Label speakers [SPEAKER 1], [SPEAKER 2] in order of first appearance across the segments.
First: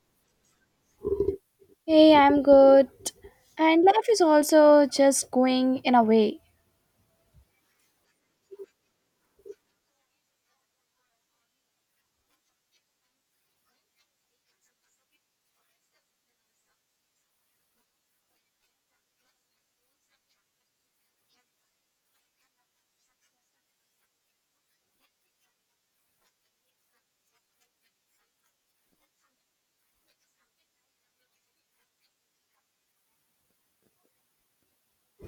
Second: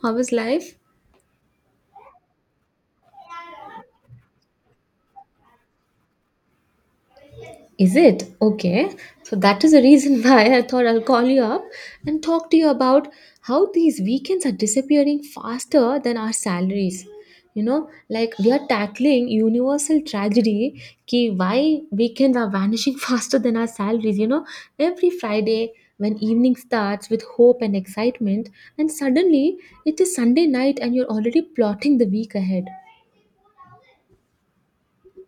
[SPEAKER 1] How is life?
[SPEAKER 2] Hey, I'm good. And life is also just going in a way.
[SPEAKER 1] Is it? Okay. So that is the reason why I thought I'll call you up and talk to you about how these weekends are disappearing faster than our salaries. You know, like we are tackling universal tragedy ki why weekends are vanishing faster than our salaries. You know, every Friday when evening starts with hope and excitement, and suddenly it is Sunday night and you're already plotting the week ahead.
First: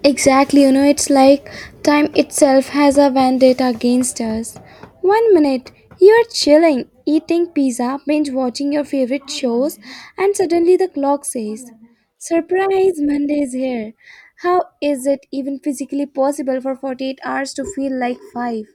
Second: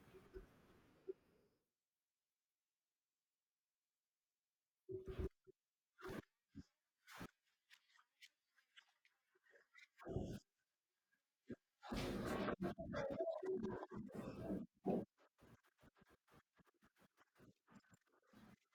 [SPEAKER 2] Exactly, you know, it's like time itself has a vendetta against us. One minute, you're chilling, eating pizza, binge watching your favorite shows, and suddenly the clock says, "Surprise, Monday is here." How is it even physically possible for 48 hours to feel like 5?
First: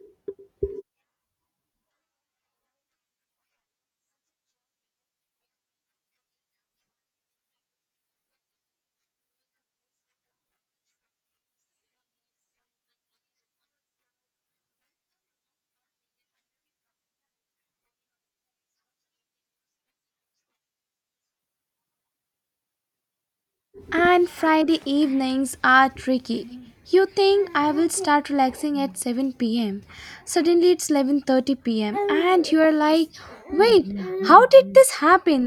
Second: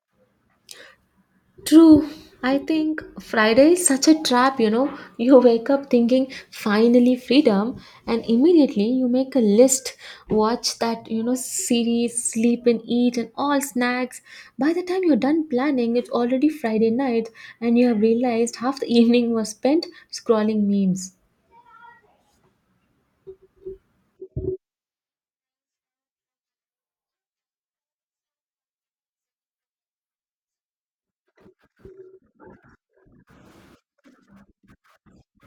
[SPEAKER 1] True. I think Friday is such a trap, you know. You wake up thinking, finally freedom, and immediately you make a list, watch that, you know, series, sleep and eat, and all snacks. By the time you're done planning, it's already Friday night, and you have realized half the evening was spent scrolling memes.
[SPEAKER 2] And Friday evenings are tricky. You think I will start relaxing at 7 pm. Suddenly it's 11:30 p.m. and you are like, "Wait, how did this happen?"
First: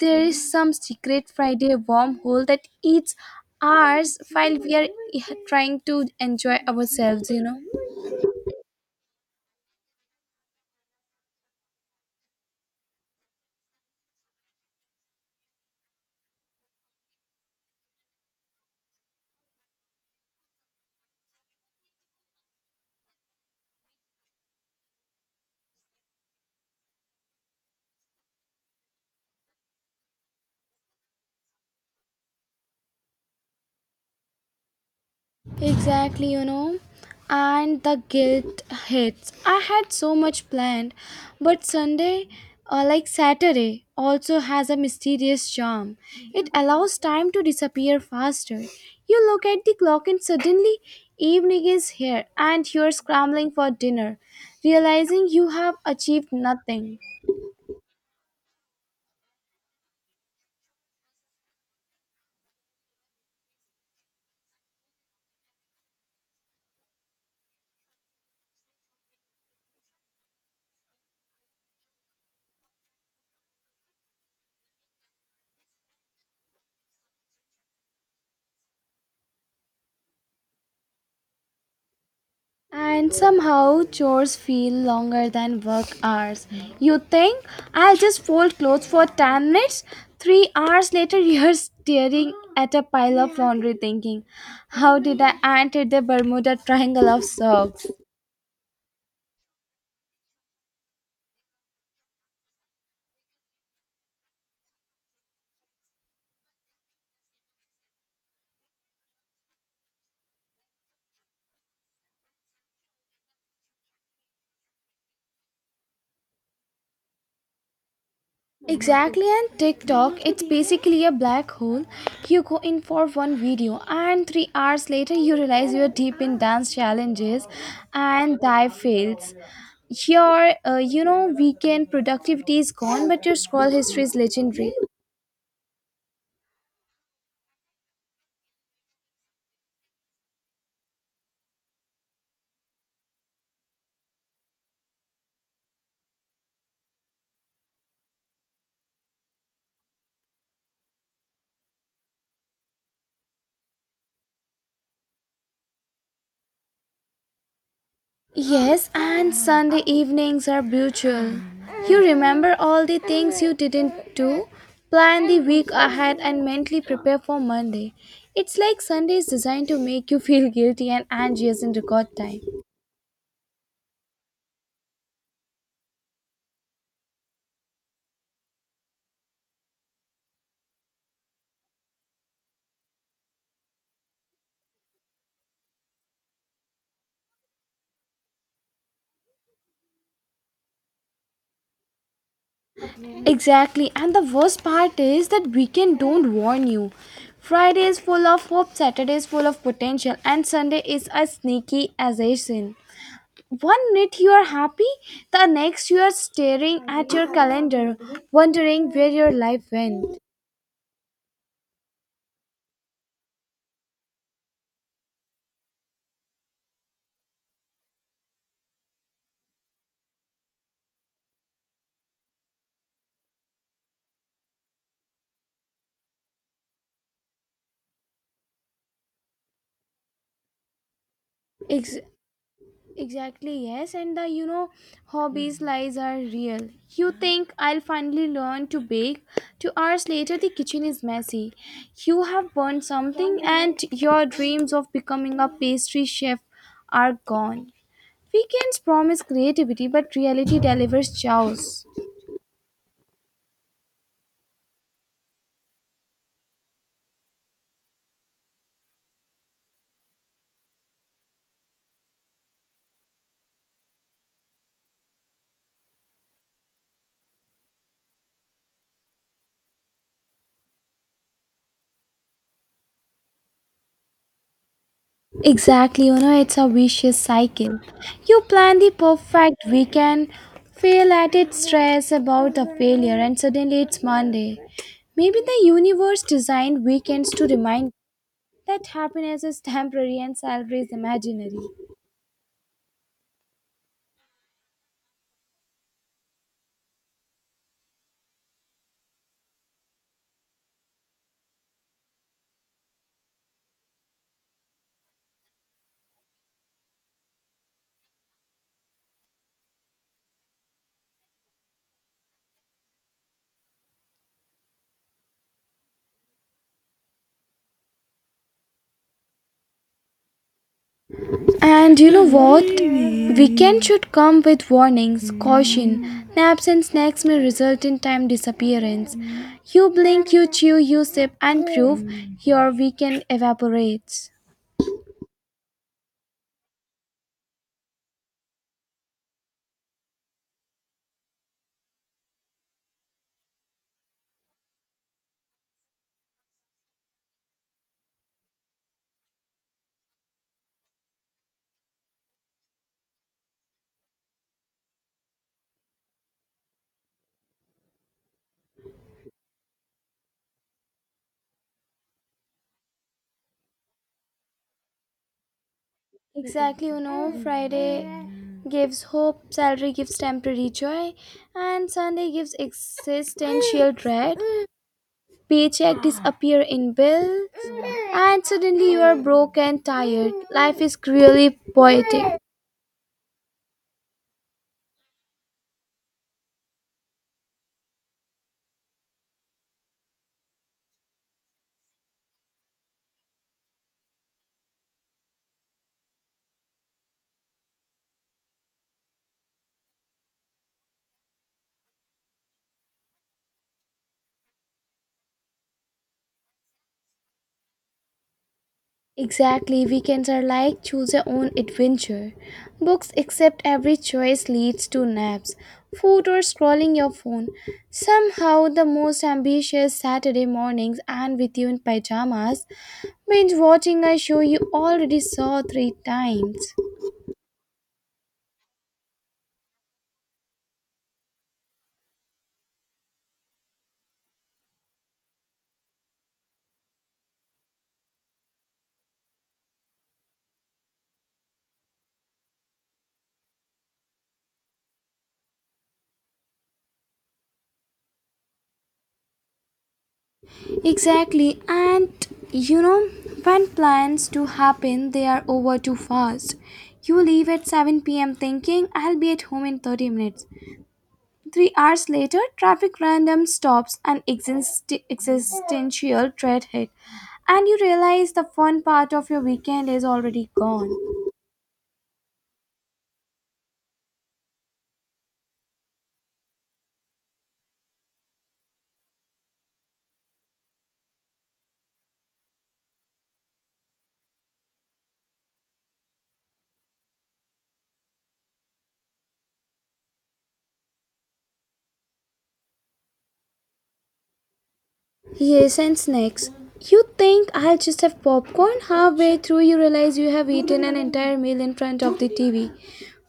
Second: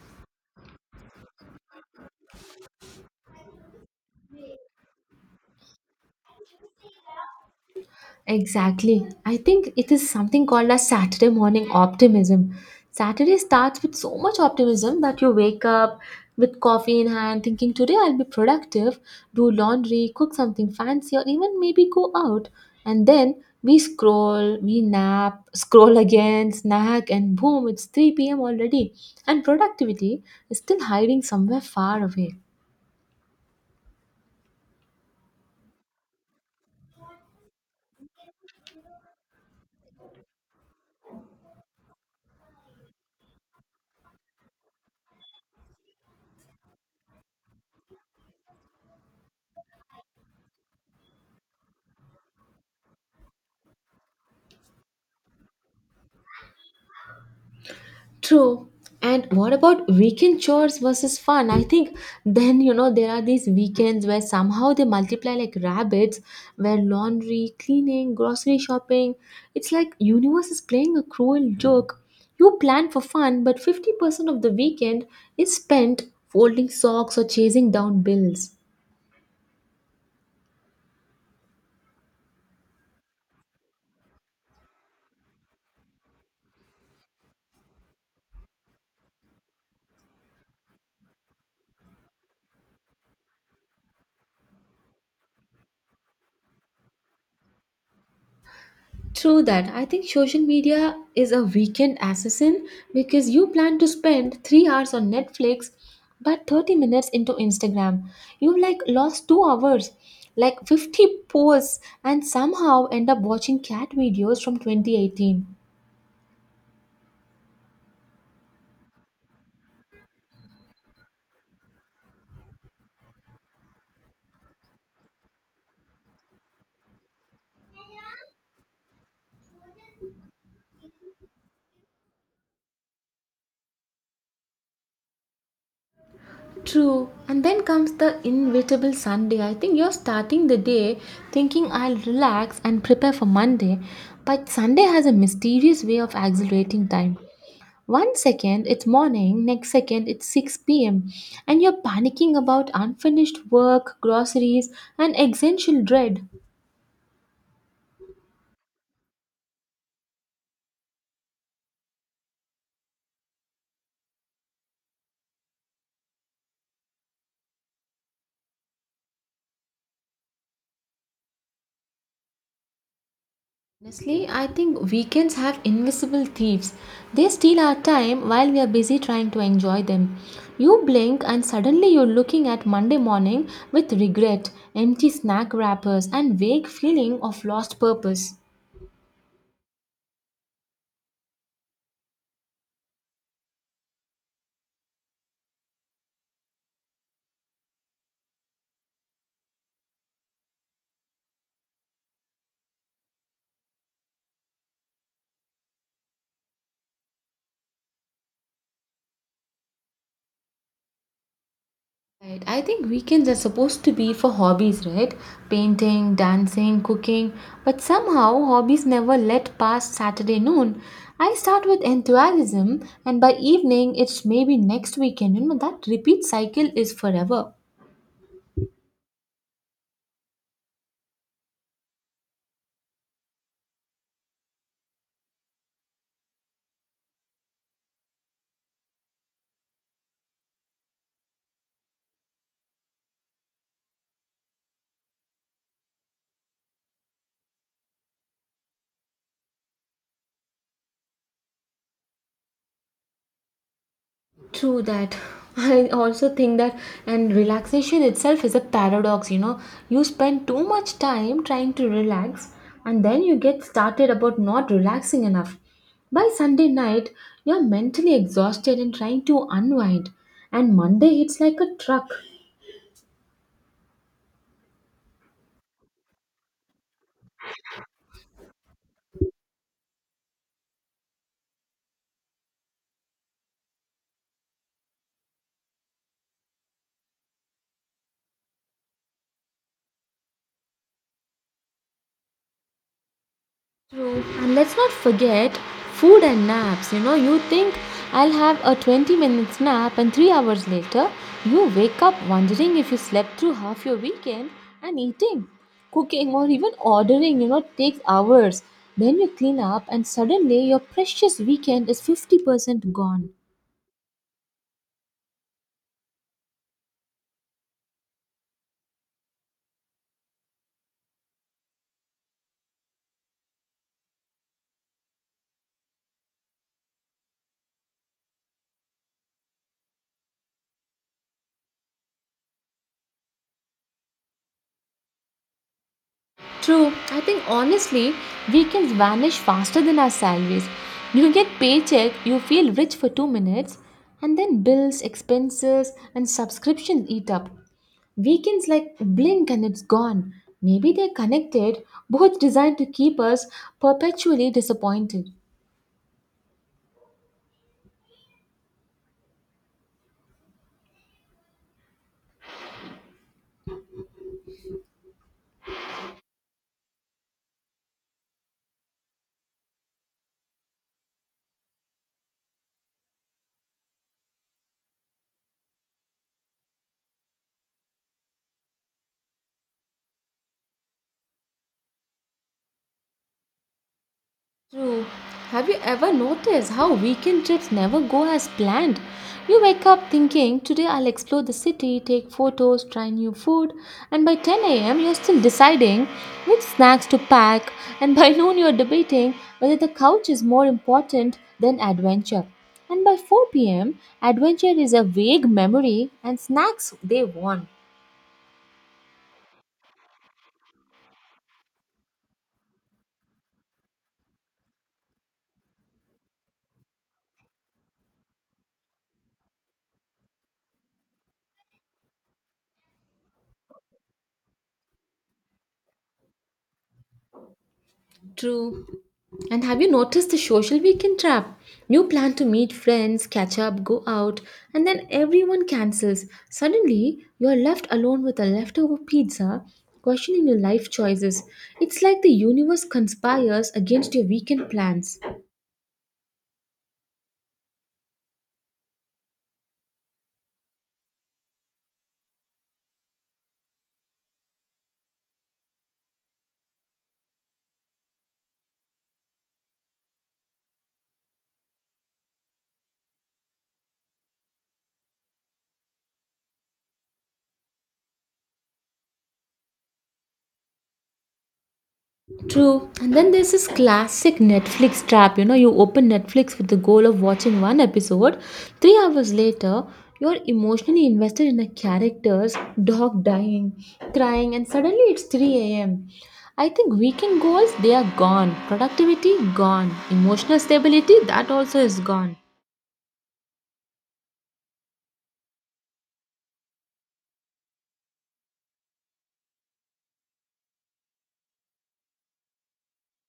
[SPEAKER 2] There is some secret Friday wormhole that eats hours while we are trying to enjoy ourselves, you know.
[SPEAKER 1] Exactly. I think it is something called as Saturday morning optimism. Saturday starts with so much optimism that you wake up with coffee in hand thinking today I'll be productive, do laundry, cook something fancy, or even maybe go out. And then we scroll, we nap, scroll again, snack, and boom, it's 3 p.m. already. And productivity is still hiding somewhere far away.
[SPEAKER 2] Exactly, you know. And the guilt hits. I had so much planned, but Sunday, like Saturday, also has a mysterious charm. It allows time to disappear faster. You look at the clock, and suddenly, evening is here, and you're scrambling for dinner, realizing you have achieved nothing.
[SPEAKER 1] True. And what about weekend chores versus fun? I think then, you know, there are these weekends where somehow they multiply like rabbits, where laundry, cleaning, grocery shopping, it's like universe is playing a cruel joke. You plan for fun, but 50% of the weekend is spent folding socks or chasing down bills.
[SPEAKER 2] And somehow chores feel longer than work hours. You think I'll just fold clothes for 10 minutes? 3 hours later, you're staring at a pile of laundry thinking, "How did I enter the Bermuda Triangle of socks?"
[SPEAKER 1] True that. I think social media is a weekend assassin because you plan to spend 3 hours on Netflix, but 30 minutes into Instagram. You like lost 2 hours, like 50 posts, and somehow end up watching cat videos from 2018.
[SPEAKER 2] Exactly, and TikTok, it's basically a black hole. You go in for one video, and 3 hours later, you realize you're deep in dance challenges and dive fails. Your weekend productivity is gone, but your scroll history is legendary.
[SPEAKER 1] True. And then comes the inevitable Sunday. I think you're starting the day thinking I'll relax and prepare for Monday, but Sunday has a mysterious way of accelerating time. 1 second it's morning, next second it's 6 p.m., and you're panicking about unfinished work, groceries, and existential dread.
[SPEAKER 2] Yes, and Sunday evenings are brutal. You remember all the things you didn't do, plan the week ahead, and mentally prepare for Monday. It's like Sunday is designed to make you feel guilty and anxious in record time.
[SPEAKER 1] Honestly, I think weekends have invisible thieves. They steal our time while we are busy trying to enjoy them. You blink, and suddenly you're looking at Monday morning with regret, empty snack wrappers, and vague feeling of lost purpose.
[SPEAKER 2] Exactly, and the worst part is that weekend don't warn you. Friday is full of hope, Saturday is full of potential, and Sunday is as sneaky as a sin. One minute you are happy, the next you are staring at your calendar, wondering where your life went.
[SPEAKER 1] Right. I think weekends are supposed to be for hobbies, right? Painting, dancing, cooking. But somehow, hobbies never let past Saturday noon. I start with enthusiasm, and by evening, it's maybe next weekend. You know, that repeat cycle is forever.
[SPEAKER 2] Ex- exactly, yes, and the hobbies lies are real. You think I'll finally learn to bake, 2 hours later the kitchen is messy. You have burned something, and your dreams of becoming a pastry chef are gone. Weekends promise creativity, but reality delivers chaos.
[SPEAKER 1] True that. I also think that, and relaxation itself is a paradox, you know. You spend too much time trying to relax, and then you get started about not relaxing enough. By Sunday night, you're mentally exhausted and trying to unwind, and Monday hits like a truck.
[SPEAKER 2] Exactly, you know, it's a vicious cycle. You plan the perfect weekend, fail at it, stress about the failure, and suddenly it's Monday. Maybe the universe designed weekends to remind that happiness is temporary and salary is imaginary.
[SPEAKER 1] True. And let's not forget food and naps. You know, you think I'll have a 20 minutes nap, and 3 hours later, you wake up wondering if you slept through half your weekend and eating, cooking, or even ordering, you know, takes hours. Then you clean up, and suddenly your precious weekend is 50% gone.
[SPEAKER 2] And you know what? Weekend should come with warnings, caution. Naps and snacks may result in time disappearance. You blink, you chew, you sip, and prove your weekend evaporates.
[SPEAKER 1] True, I think honestly, weekends vanish faster than our salaries. You get paycheck, you feel rich for 2 minutes, and then bills, expenses, and subscriptions eat up. Weekends like blink and it's gone. Maybe they're connected, both designed to keep us perpetually disappointed.
[SPEAKER 2] Exactly, you know, Friday gives hope, salary gives temporary joy, and Sunday gives existential dread. Paycheck disappear in bills, and suddenly you are broke and tired. Life is really poetic.
[SPEAKER 1] True. Have you ever noticed how weekend trips never go as planned? You wake up thinking, today I'll explore the city, take photos, try new food, and by 10 a.m. you're still deciding which snacks to pack, and by noon you're debating whether the couch is more important than adventure. And by 4 p.m., adventure is a vague memory and snacks they want.
[SPEAKER 2] Exactly, weekends are like choose your own adventure. Books accept every choice leads to naps, food, or scrolling your phone. Somehow, the most ambitious Saturday mornings and with you in pajamas binge watching a show you already saw three times.
[SPEAKER 1] True. And have you noticed the social weekend trap? You plan to meet friends, catch up, go out, and then everyone cancels. Suddenly, you're left alone with a leftover pizza, questioning your life choices. It's like the universe conspires against your weekend plans.
[SPEAKER 2] Exactly, and you know, when plans to happen, they are over too fast. You leave at 7 p.m. thinking, I'll be at home in 30 minutes. 3 hours later, traffic random stops and existential dread hit, and you realize the fun part of your weekend is already gone.
[SPEAKER 1] True. And then there's this classic Netflix trap. You know, you open Netflix with the goal of watching one episode. 3 hours later, you're emotionally invested in a character's dog dying, crying, and suddenly it's 3 a.m. I think weekend goals, they are gone. Productivity, gone. Emotional stability, that also is gone.
[SPEAKER 2] Yes, and snacks. You think I'll just have popcorn? Halfway through, you realize you have eaten an entire meal in front of the TV.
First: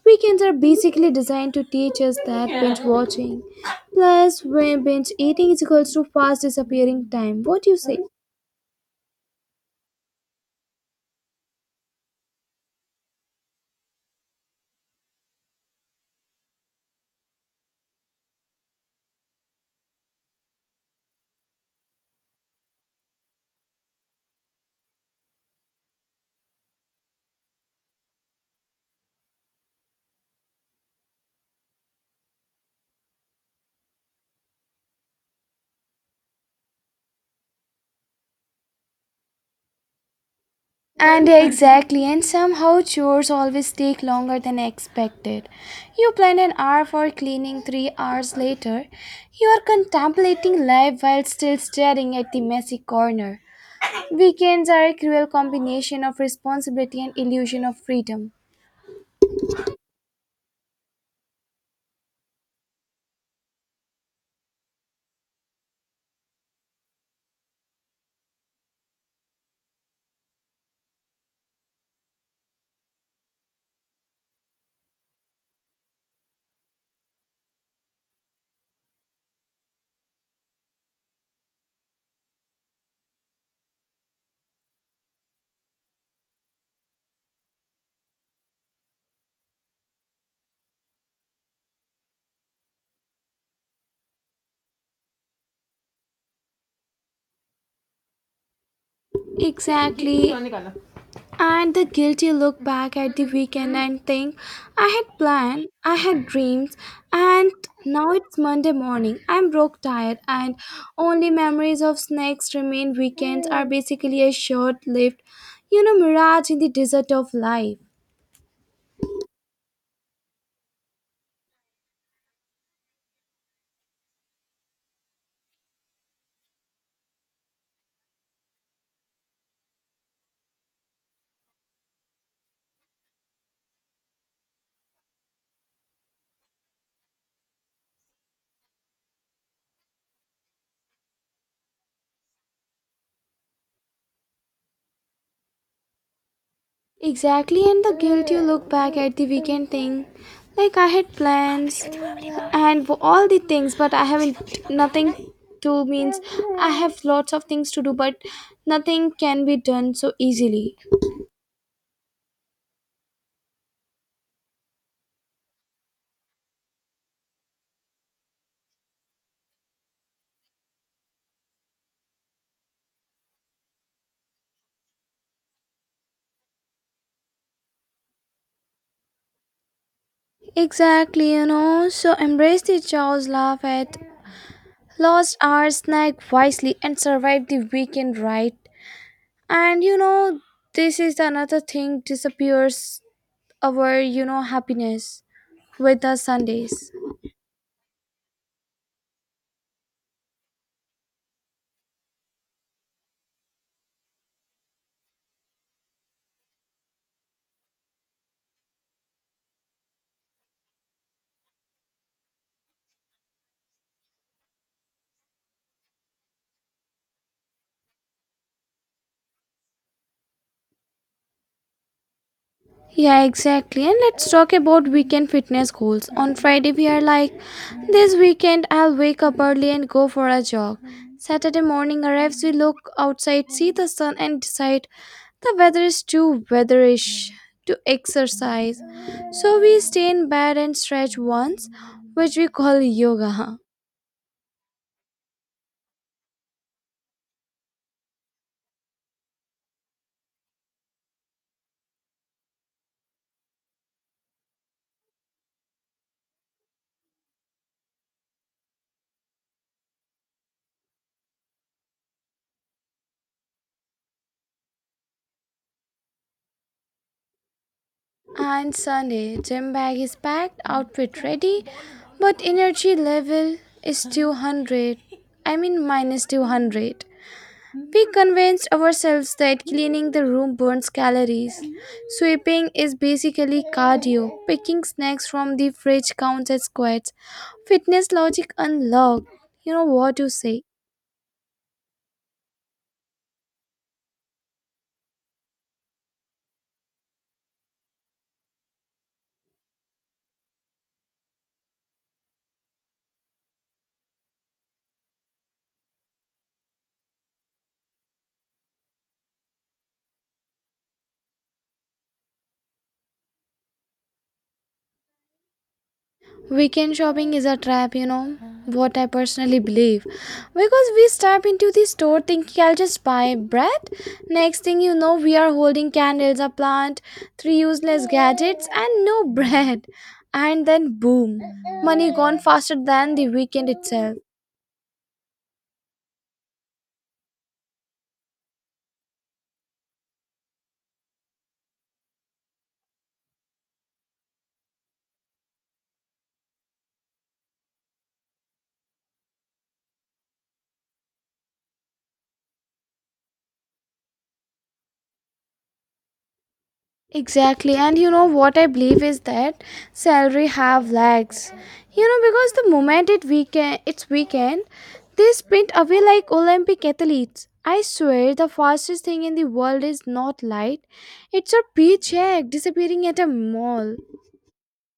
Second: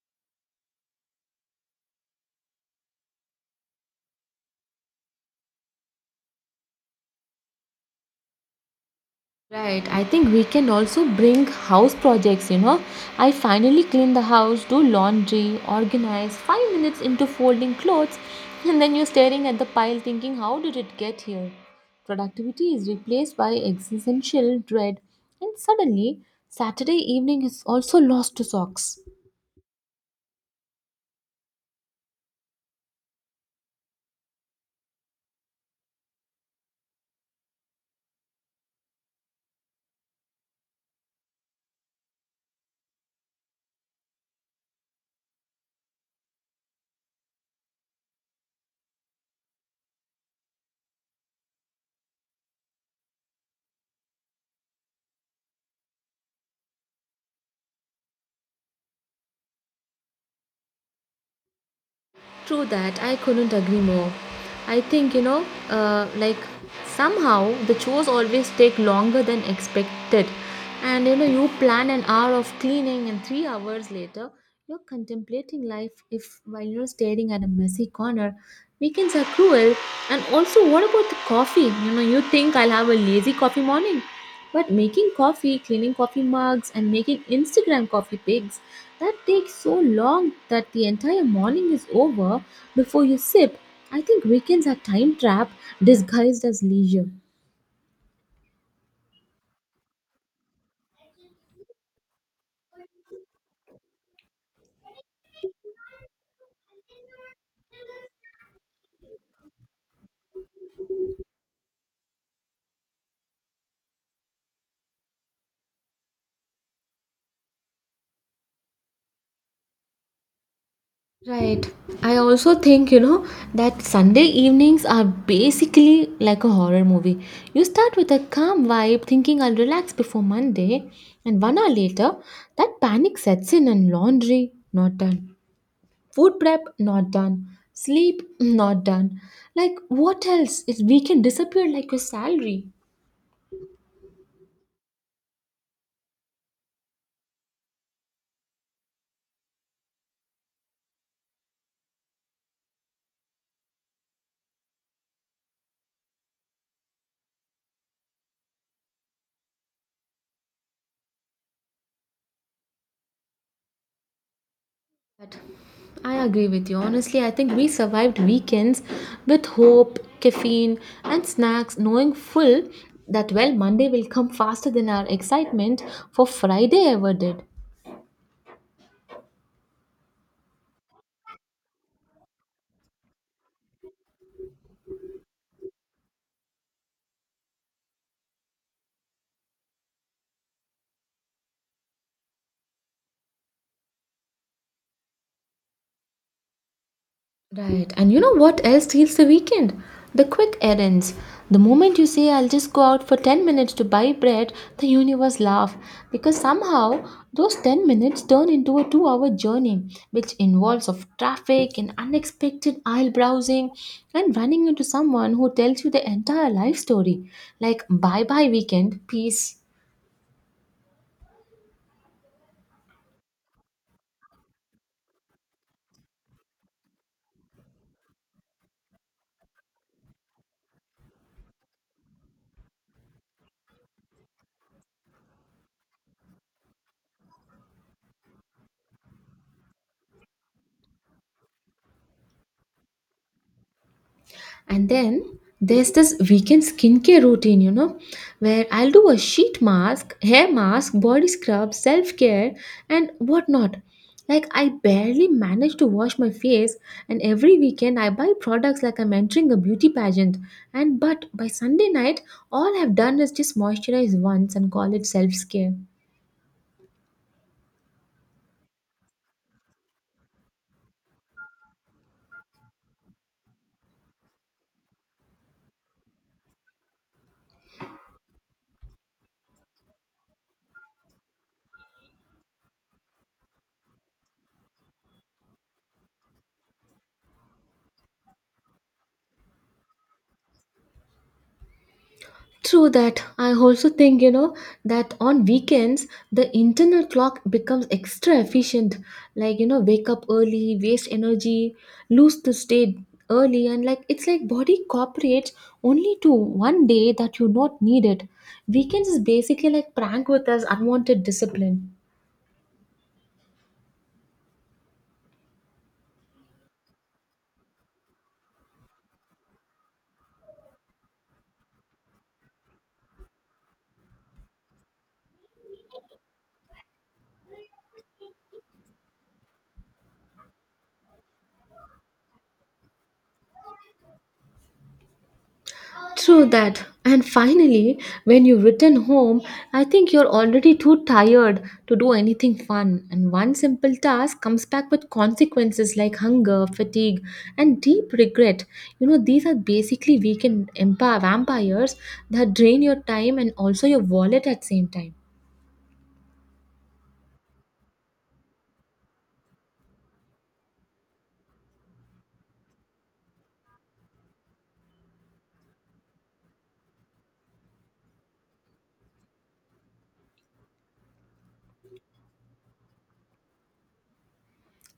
[SPEAKER 2] Weekends are basically designed to teach us that binge watching. Plus, when binge eating is equals to fast disappearing time. What do you say?
[SPEAKER 1] Right, I think we can also bring house projects, you know. I finally clean the house, do laundry, organize, 5 minutes into folding clothes, and then you're staring at the pile thinking, how did it get here? Productivity is replaced by existential dread, and suddenly, Saturday evening is also lost to socks.
[SPEAKER 2] And exactly, and somehow chores always take longer than expected. You plan an hour for cleaning 3 hours later. You are contemplating life while still staring at the messy corner. Weekends are a cruel combination of responsibility and illusion of freedom.
[SPEAKER 1] True that, I couldn't agree more. I think, you know, like somehow the chores always take longer than expected. And, you know, you plan an hour of cleaning and 3 hours later, you're contemplating life if while you're staring at a messy corner. Weekends are cruel. And also, what about the coffee? You know, you think I'll have a lazy coffee morning, but making coffee, cleaning coffee mugs, and making Instagram coffee pics, that takes so long that the entire morning is over before you sip. I think weekends are time trap disguised as leisure.
[SPEAKER 2] Exactly. And the guilty look back at the weekend and think, I had planned, I had dreams, and now it's Monday morning. I'm broke tired, and only memories of snacks remain. Weekends are basically a short lived, you know, mirage in the desert of life.
[SPEAKER 1] Right. I also think, you know, that Sunday evenings are basically like a horror movie. You start with a calm vibe, thinking I'll relax before Monday, and 1 hour later, that panic sets in and laundry not done. Food prep, not done. Sleep, not done. Like, what else? It weekend disappeared like your salary.
[SPEAKER 2] Exactly, and the guilt you look back at the weekend thing. Like I had plans and all the things, but I haven't nothing to means I have lots of things to do, but nothing can be done so easily.
[SPEAKER 1] But I agree with you. Honestly, I think we survived weekends with hope, caffeine, and snacks, knowing full that, well, Monday will come faster than our excitement for Friday ever did.
[SPEAKER 2] Exactly, you know. So embrace the chaos, laugh at lost hours, snack wisely, and survive the weekend right. And you know, this is another thing disappears our, you know, happiness with the Sundays.
[SPEAKER 1] Right. And you know what else steals the weekend? The quick errands. The moment you say, I'll just go out for 10 minutes to buy bread, the universe laugh because somehow those 10 minutes turn into a 2 hour journey, which involves of traffic and unexpected aisle browsing and running into someone who tells you the entire life story. Like, bye bye weekend, peace.
[SPEAKER 2] Yeah, exactly. And let's talk about weekend fitness goals. On Friday, we are like, this weekend I'll wake up early and go for a jog. Saturday morning arrives, we look outside, see the sun, and decide the weather is too weatherish to exercise. So we stay in bed and stretch once, which we call yoga. Huh?
[SPEAKER 1] And then there's this weekend skincare routine, you know, where I'll do a sheet mask, hair mask, body scrub, self care, and whatnot. Like, I barely manage to wash my face, and every weekend I buy products like I'm entering a beauty pageant. And but by Sunday night, all I've done is just moisturize once and call it self care.
[SPEAKER 2] And Sunday, gym bag is packed, outfit ready, but energy level is 200. I mean, minus 200. We convinced ourselves that cleaning the room burns calories. Sweeping is basically cardio. Picking snacks from the fridge counts as squats. Fitness logic unlocked. You know what to say.
[SPEAKER 1] True that. I also think, you know, that on weekends, the internal clock becomes extra efficient. Like, you know, wake up early, waste energy, lose the state early, and like it's like body cooperates only to one day that you not need it. Weekends is basically like prank with us unwanted discipline.
[SPEAKER 2] Weekend shopping is a trap, you know, what I personally believe. Because we step into the store thinking I'll just buy bread. Next thing you know, we are holding candles, a plant, three useless gadgets, and no bread. And then boom, money gone faster than the weekend itself.
[SPEAKER 1] True that. And finally, when you return home, I think you're already too tired to do anything fun. And one simple task comes back with consequences like hunger, fatigue, and deep regret. You know, these are basically weekend vampires that drain your time and also your wallet at same time.
[SPEAKER 2] Exactly, and you know what I believe is that salary have legs. You know because the moment it weekend, it's weekend, they sprint away like Olympic athletes. I swear the fastest thing in the world is not light; it's a paycheck disappearing at a mall.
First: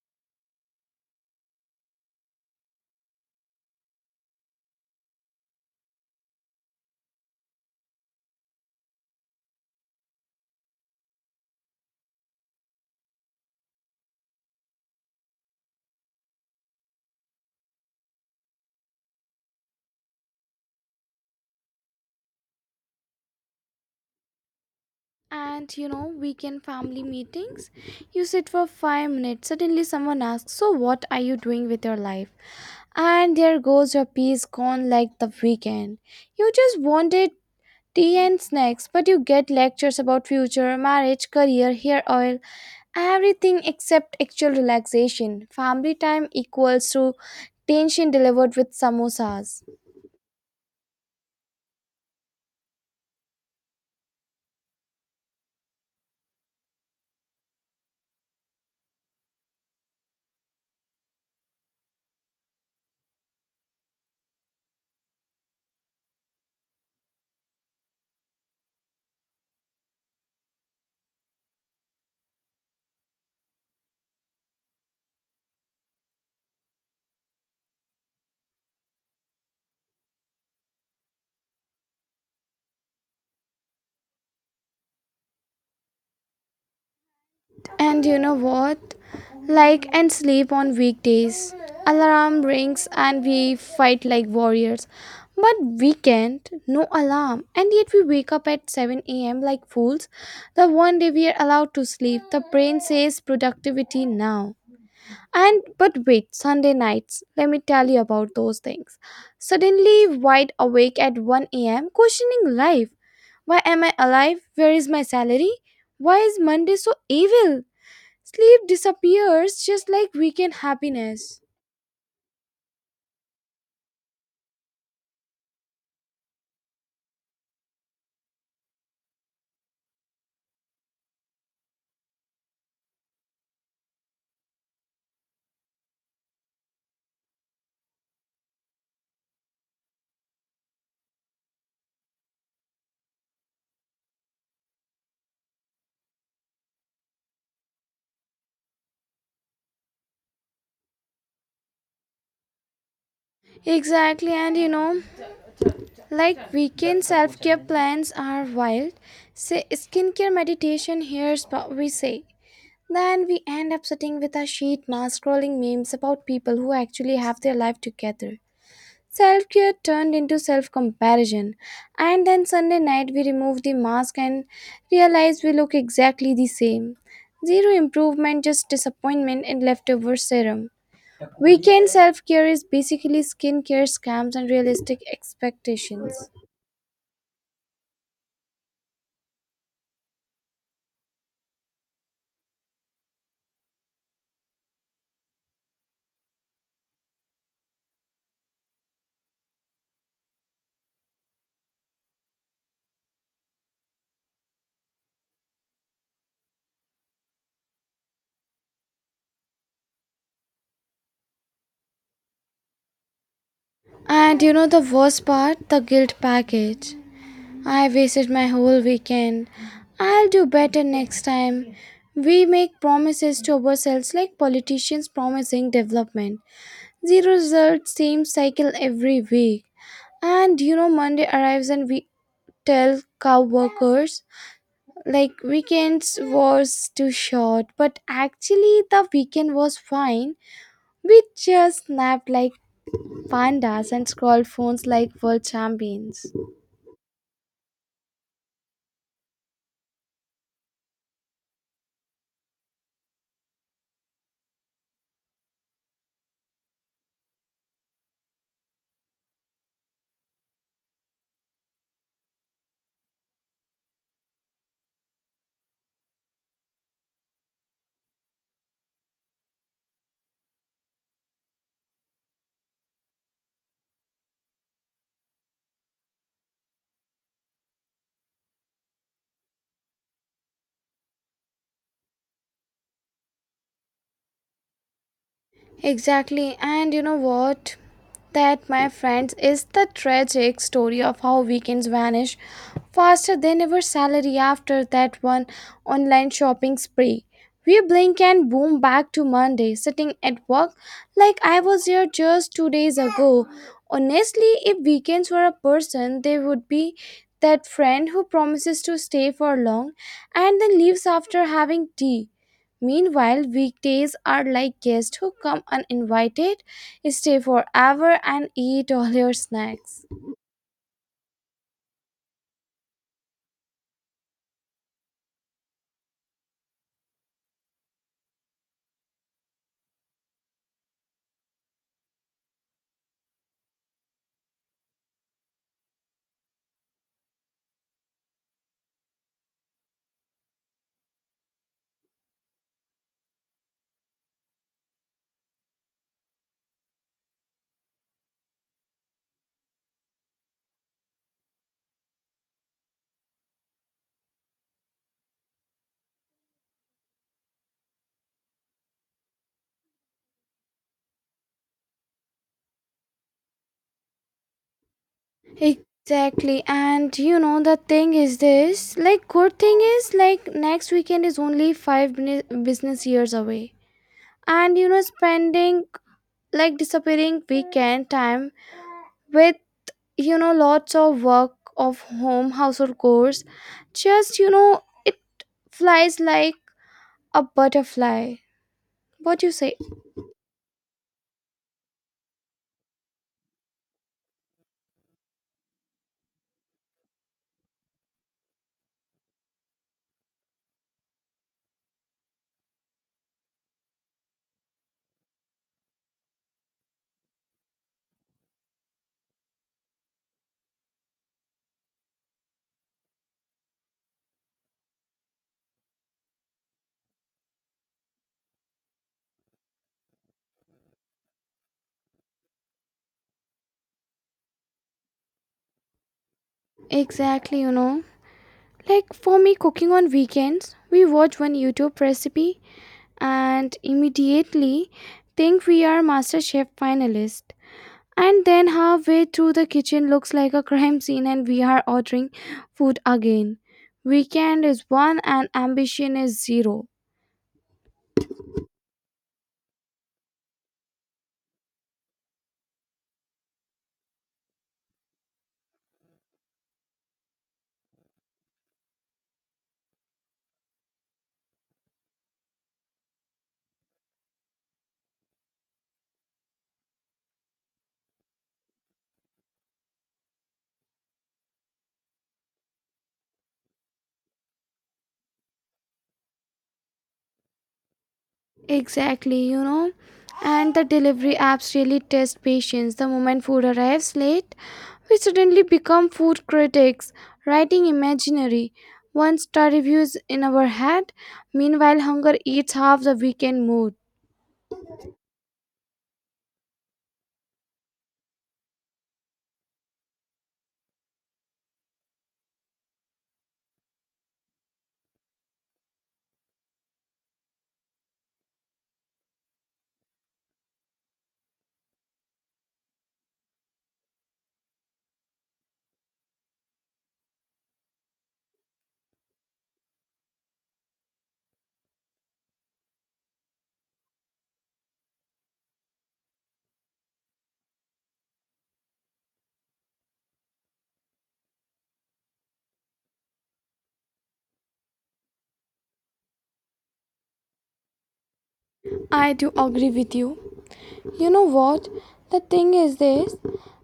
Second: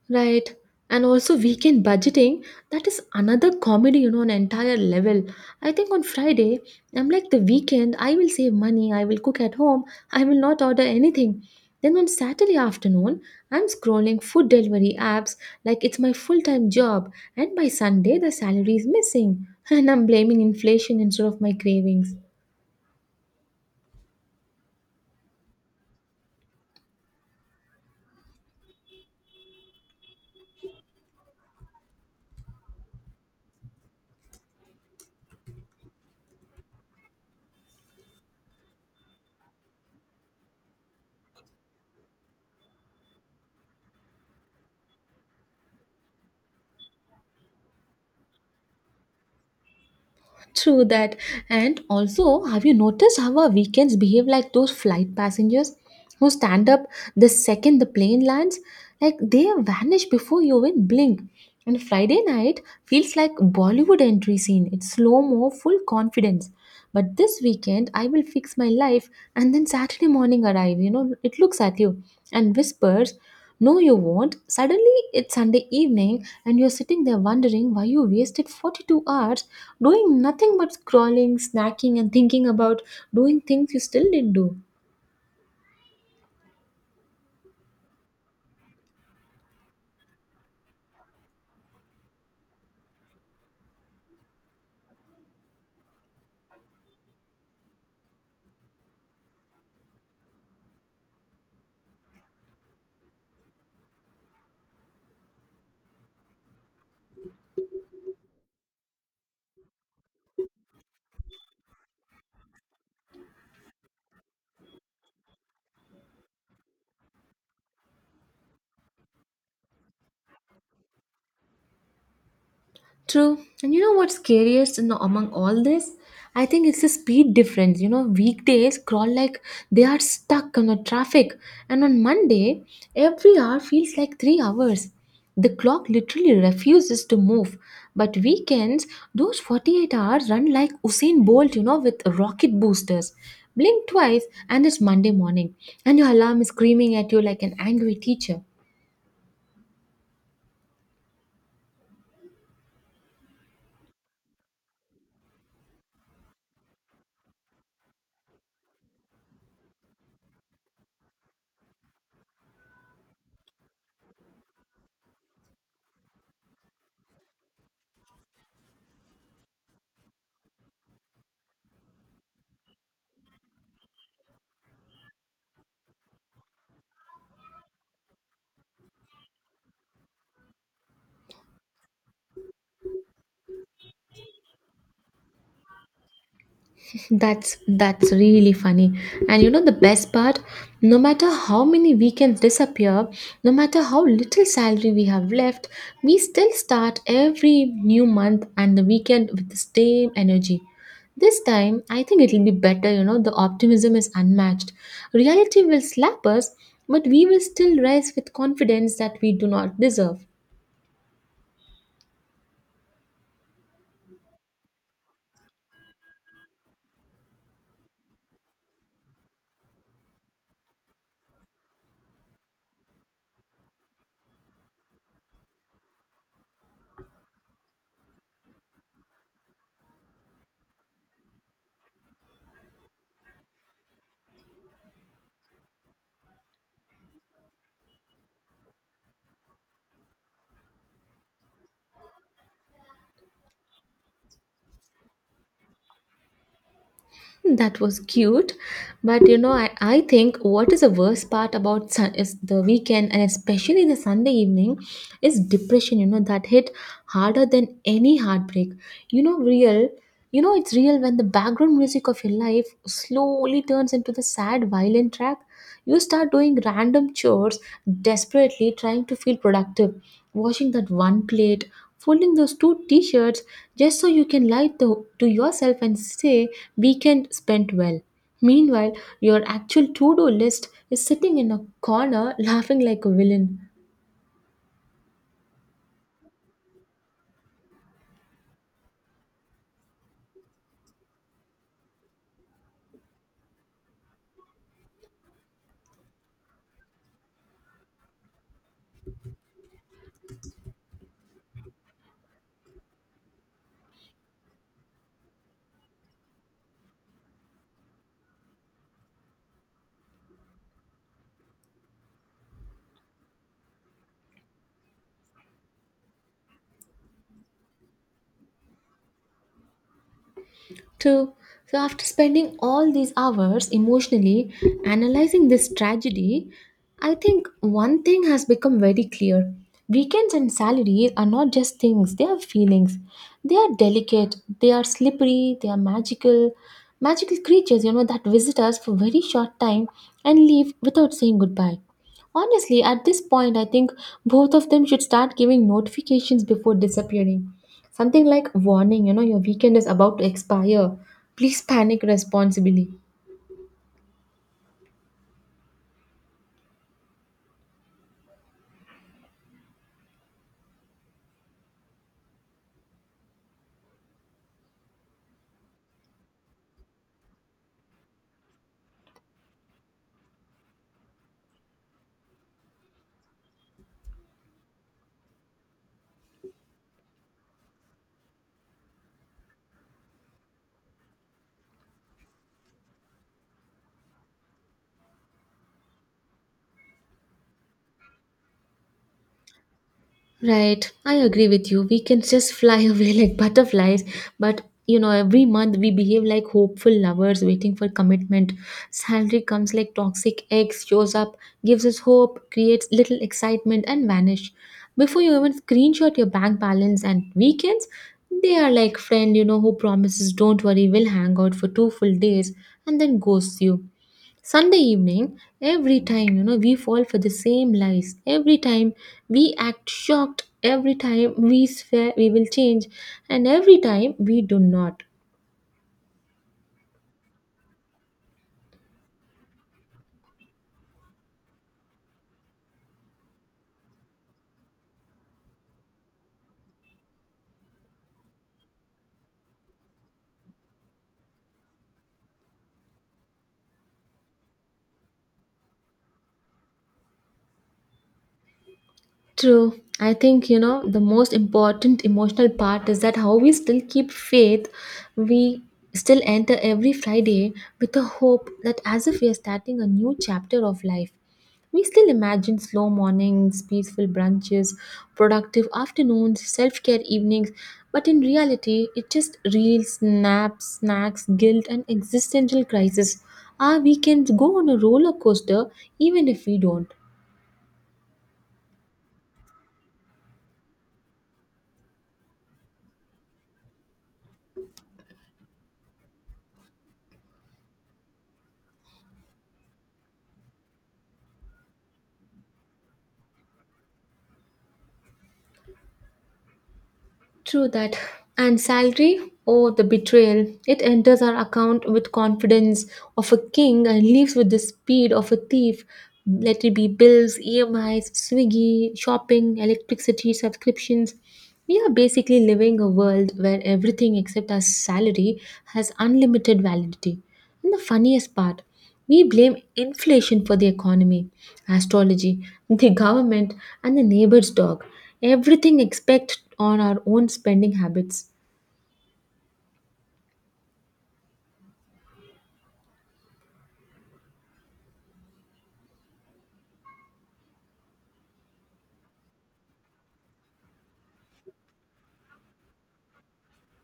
[SPEAKER 1] Right. And also weekend budgeting, that is another comedy, you know, on entire level. I think on Friday, I'm like the weekend, I will save money, I will cook at home, I will not order anything. Then on Saturday afternoon, I'm scrolling food delivery apps like it's my full-time job, and by Sunday the salary is missing, and I'm blaming inflation instead of my cravings.
[SPEAKER 2] And you know weekend family meetings, you sit for 5 minutes. Suddenly someone asks, "So what are you doing with your life?" And there goes your peace gone like the weekend. You just wanted tea and snacks, but you get lectures about future, marriage, career, hair oil, everything except actual relaxation. Family time equals to tension delivered with samosas.
[SPEAKER 1] True that. And also, have you noticed how our weekends behave like those flight passengers who stand up the second the plane lands? Like they vanish before you even blink. And Friday night feels like Bollywood entry scene. It's slow mo, full confidence. But this weekend, I will fix my life, and then Saturday morning arrive. You know, it looks at you and whispers, no, you won't. Suddenly, it's Sunday evening, and you're sitting there wondering why you wasted 42 hours doing nothing but scrolling, snacking, and thinking about doing things you still didn't do.
[SPEAKER 2] And you know what? Like and sleep on weekdays. Alarm rings and we fight like warriors. But weekend, no alarm, and yet we wake up at 7 a.m. like fools. The one day we are allowed to sleep, the brain says productivity now. And but wait, Sunday nights, let me tell you about those things. Suddenly wide awake at 1 a.m., questioning life. Why am I alive? Where is my salary? Why is Monday so evil? Sleep disappears just like weekend happiness.
[SPEAKER 1] True. And you know what's scariest in, among all this? I think it's the speed difference. You know, weekdays crawl like they are stuck on the traffic. And on Monday, every hour feels like 3 hours. The clock literally refuses to move. But weekends, those 48 hours run like Usain Bolt, you know, with rocket boosters. Blink twice and it's Monday morning. And your alarm is screaming at you like an angry teacher.
[SPEAKER 2] Exactly, and you know, like weekend self care plans are wild. Say skincare meditation, here's what we say. Then we end up sitting with our sheet mask, scrolling memes about people who actually have their life together. Self care turned into self comparison, and then Sunday night we removed the mask and realized we look exactly the same. Zero improvement, just disappointment and leftover serum. Weekend self care is basically skincare scams and realistic expectations.
[SPEAKER 1] That's really funny. And you know the best part, no matter how many weekends disappear, no matter how little salary we have left, we still start every new month and the weekend with the same energy. This time, I think it'll be better, you know, the optimism is unmatched. Reality will slap us, but we will still rise with confidence that we do not deserve.
[SPEAKER 2] And you know the worst part? The guilt package. I wasted my whole weekend. I'll do better next time. We make promises to ourselves like politicians promising development. Zero result, same cycle every week. And you know, Monday arrives and we tell cow workers like weekends was too short, but actually the weekend was fine. We just napped like pandas and scrolled phones like world champions.
[SPEAKER 1] That was cute. But you know, I think what is the worst part about sun, is the weekend, and especially the Sunday evening is depression, you know, that hit harder than any heartbreak. You know, you know, it's real when the background music of your life slowly turns into the sad violin track. You start doing random chores, desperately trying to feel productive, washing that one plate, folding those two t shirts just so you can lie to yourself and say, weekend spent well. Meanwhile, your actual to do list is sitting in a corner laughing like a villain.
[SPEAKER 2] Exactly, and you know what? That, my friends, is the tragic story of how weekends vanish faster than ever salary after that one online shopping spree. We blink and boom back to Monday, sitting at work like I was here just 2 days ago. Honestly, if weekends were a person, they would be that friend who promises to stay for long and then leaves after having tea. Meanwhile, weekdays are like guests who come uninvited, stay forever, and eat all your snacks.
[SPEAKER 1] True. So, after spending all these hours emotionally analyzing this tragedy, I think one thing has become very clear. Weekends and salaries are not just things, they are feelings. They are delicate, they are slippery, they are magical. Magical creatures, you know, that visit us for very short time and leave without saying goodbye. Honestly, at this point, I think both of them should start giving notifications before disappearing. Something like warning, you know, your weekend is about to expire. Please panic responsibly.
[SPEAKER 2] Exactly, and you know the thing is this like, good thing is like next weekend is only five business years away, and you know, spending like disappearing weekend time with, you know, lots of work of home household chores just, you know, it flies like a butterfly. What do you say?
[SPEAKER 1] Right, I agree with you. We can just fly away like butterflies, but you know, every month we behave like hopeful lovers waiting for commitment. Salary comes like toxic eggs, shows up, gives us hope, creates little excitement, and vanish. Before you even screenshot your bank balance and weekends, they are like friend, you know, who promises, "Don't worry, we'll hang out for two full days," and then ghosts you. Sunday evening, every time, you know, we fall for the same lies. Every time we act shocked, every time we swear we will change, and every time we do not.
[SPEAKER 2] Exactly, you know. Like for me, cooking on weekends, we watch one YouTube recipe and immediately think we are master chef finalist. And then halfway through the kitchen looks like a crime scene and we are ordering food again. Weekend is one and ambition is zero.
[SPEAKER 1] True. I think, you know, the most important emotional part is that how we still keep faith, we still enter every Friday with the hope that as if we are starting a new chapter of life. We still imagine slow mornings, peaceful brunches, productive afternoons, self care evenings, but in reality, it just reels, snaps, snacks, guilt, and existential crisis. Our weekends go on a roller coaster even if we don't.
[SPEAKER 2] Exactly, you know. And the delivery apps really test patience. The moment food arrives late, we suddenly become food critics, writing imaginary one star reviews in our head. Meanwhile, hunger eats half the weekend mood.
[SPEAKER 1] True that. And salary? Oh, the betrayal. It enters our account with confidence of a king and leaves with the speed of a thief. Let it be bills, EMIs, Swiggy, shopping, electricity, subscriptions. We are basically living a world where everything except our salary has unlimited validity. And the funniest part, we blame inflation for the economy, astrology, the government, and the neighbor's dog. Everything except on our own spending habits.
[SPEAKER 2] I do agree with you. You know what? The thing is this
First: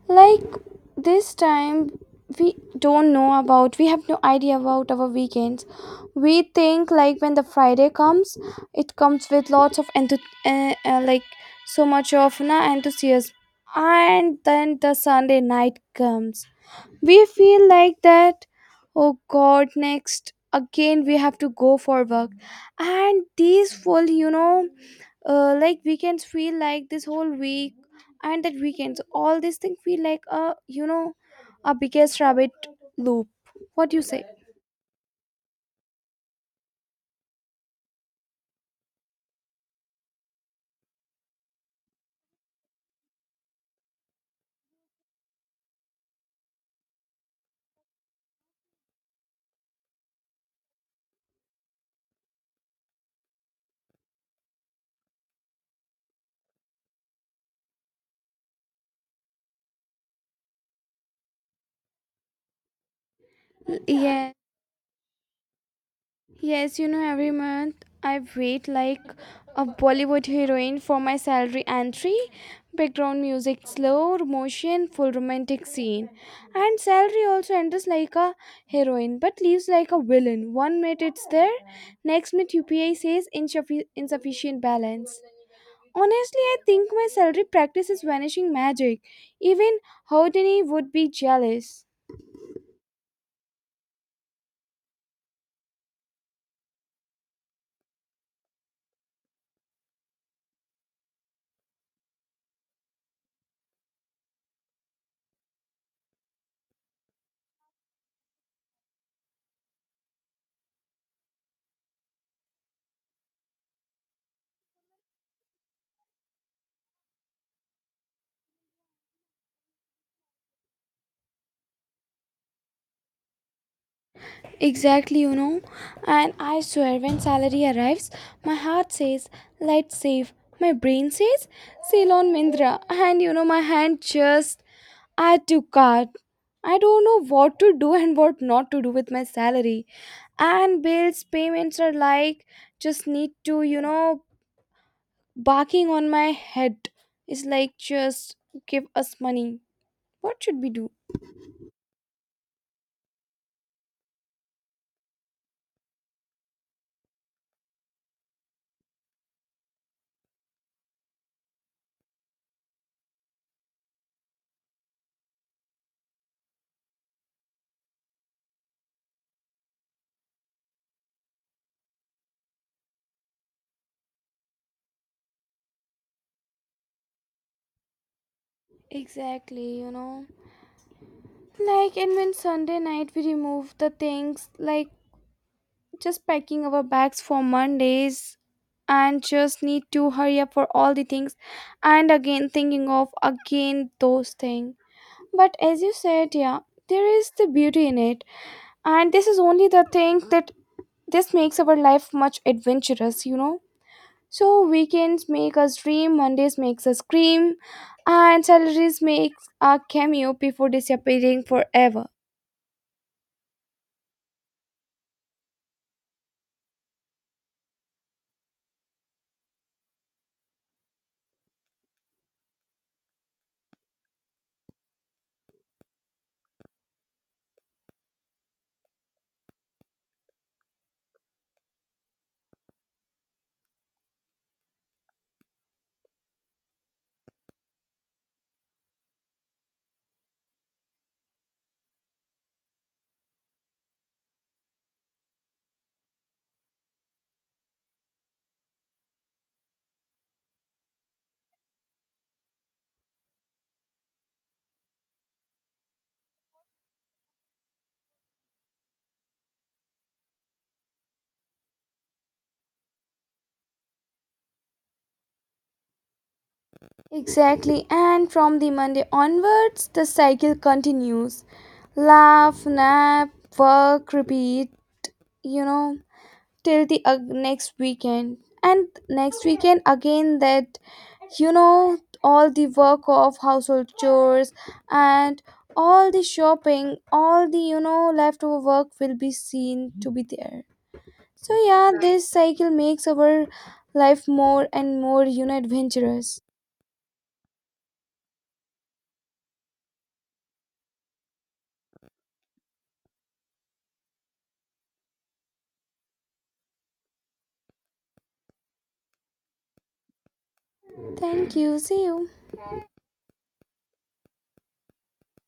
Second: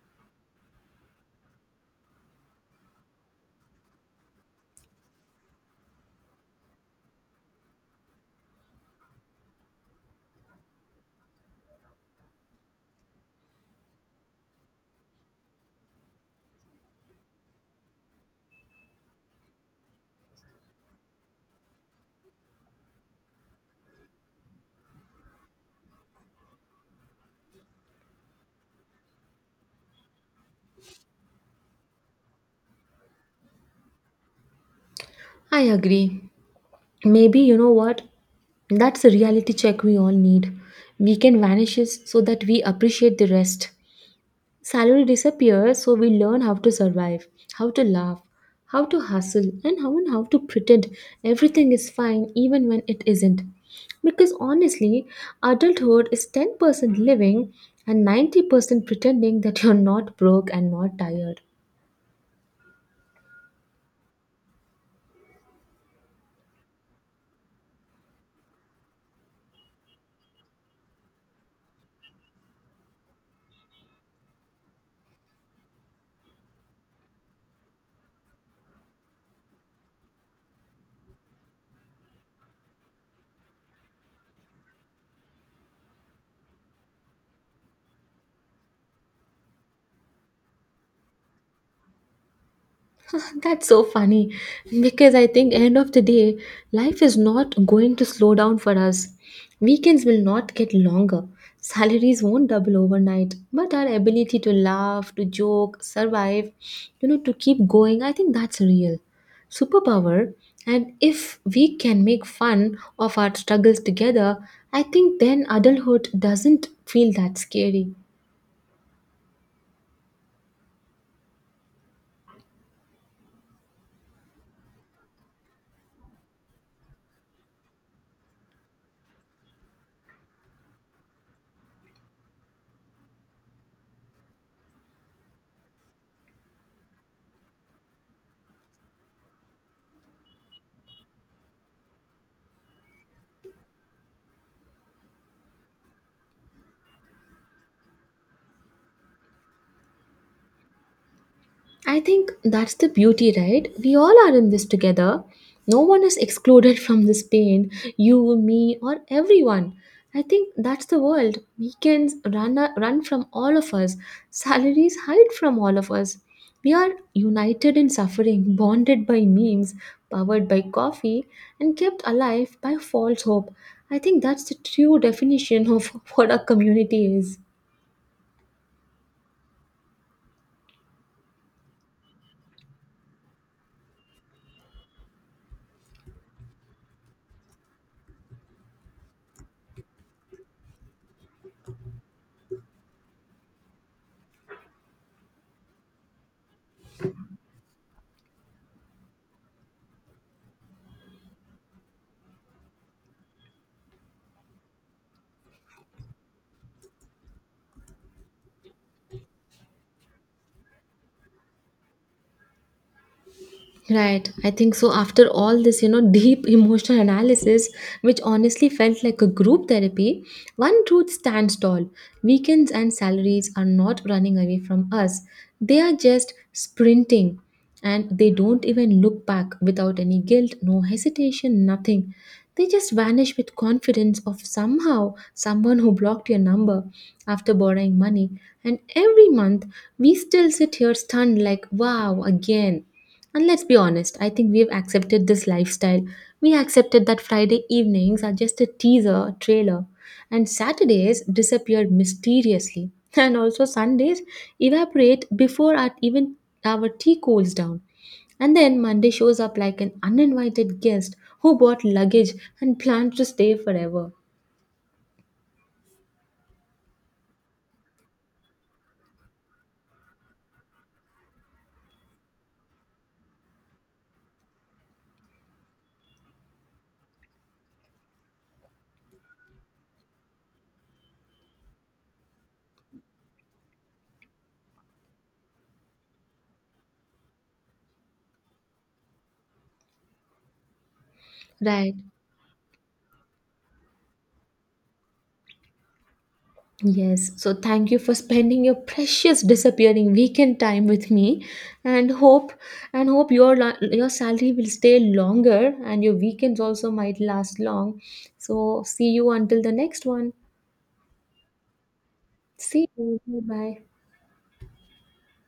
[SPEAKER 2] like this time we don't know about, we have no idea about our weekends. We think like when the Friday comes, it comes with lots of like so much of na enthusiasm, and then the Sunday night comes. We feel like that, oh God, next again we have to go for work. And these full, you know, like weekends feel like this whole week, and that weekends, all these things feel like a, you know, a biggest rabbit loop. What do you say?
[SPEAKER 1] I agree. Maybe you know what? That's a reality check we all need. Weekend vanishes so that we appreciate the rest. Salary disappears, so we learn how to survive, how to laugh, how to hustle, and how to pretend everything is fine even when it isn't. Because honestly, adulthood is 10% living and 90% pretending that you're not broke and not tired.
[SPEAKER 2] Yeah. Yes, you know, every month I wait like a Bollywood heroine for my salary entry, background music slow, motion, full romantic scene. And salary also enters like a heroine but leaves like a villain. One minute it's there, next minute UPI says insufficient balance. Honestly, I think my salary practice is vanishing magic. Even Houdini would be jealous.
[SPEAKER 1] That's so funny because I think end of the day life is not going to slow down for us. Weekends will not get longer. Salaries won't double overnight, but our ability to laugh, to joke, survive, you know, to keep going, I think that's a real superpower. And if we can make fun of our struggles together, I think then adulthood doesn't feel that scary.
[SPEAKER 2] Exactly, you know. And I swear, when salary arrives, my heart says, let's save. My brain says, sail on Mindra. And you know, my hand just add to cart. I don't know what to do and what not to do with my salary. And bills, payments are like, just need to, you know, barking on my head. It's like, just give us money. What should we do?
[SPEAKER 1] I think that's the beauty, right? We all are in this together. No one is excluded from this pain. You, me, or everyone. I think that's the world. Weekends run from all of us, salaries hide from all of us. We are united in suffering, bonded by memes, powered by coffee, and kept alive by false hope. I think that's the true definition of what a community is.
[SPEAKER 2] Exactly, you know. Like, and when Sunday night we remove the things, like just packing our bags for Mondays and just need to hurry up for all the things and again thinking of again those things. But as you said, yeah, there is the beauty in it, and this is only the thing that this makes our life much adventurous, you know. So weekends make us dream, Mondays makes us scream, and salaries makes a cameo before disappearing forever.
[SPEAKER 1] Right, I think so. After all this, you know, deep emotional analysis, which honestly felt like a group therapy, one truth stands tall. Weekends and salaries are not running away from us, they are just sprinting and they don't even look back without any guilt, no hesitation, nothing. They just vanish with confidence of somehow someone who blocked your number after borrowing money. And every month, we still sit here stunned, like, wow, again. And let's be honest, I think we've accepted this lifestyle. We accepted that Friday evenings are just a teaser, a trailer, and Saturdays disappear mysteriously. And also Sundays evaporate before our, even our tea cools down. And then Monday shows up like an uninvited guest who bought luggage and plans to stay forever.
[SPEAKER 2] Exactly, and from the Monday onwards, the cycle continues. Laugh, nap, work, repeat, you know, till the next weekend. And next weekend, again, that, you know, all the work of household chores and all the shopping, all the, you know, leftover work will be seen to be there. So, yeah,
[SPEAKER 1] Right.
[SPEAKER 2] this cycle makes our life more and more, you know, adventurous.
[SPEAKER 1] Yes, so thank you for spending your precious disappearing weekend time with me and hope and hope your your salary will stay longer and your weekends also might last long. So see you until the next one.
[SPEAKER 2] Thank you. See you.
[SPEAKER 1] See you. Bye.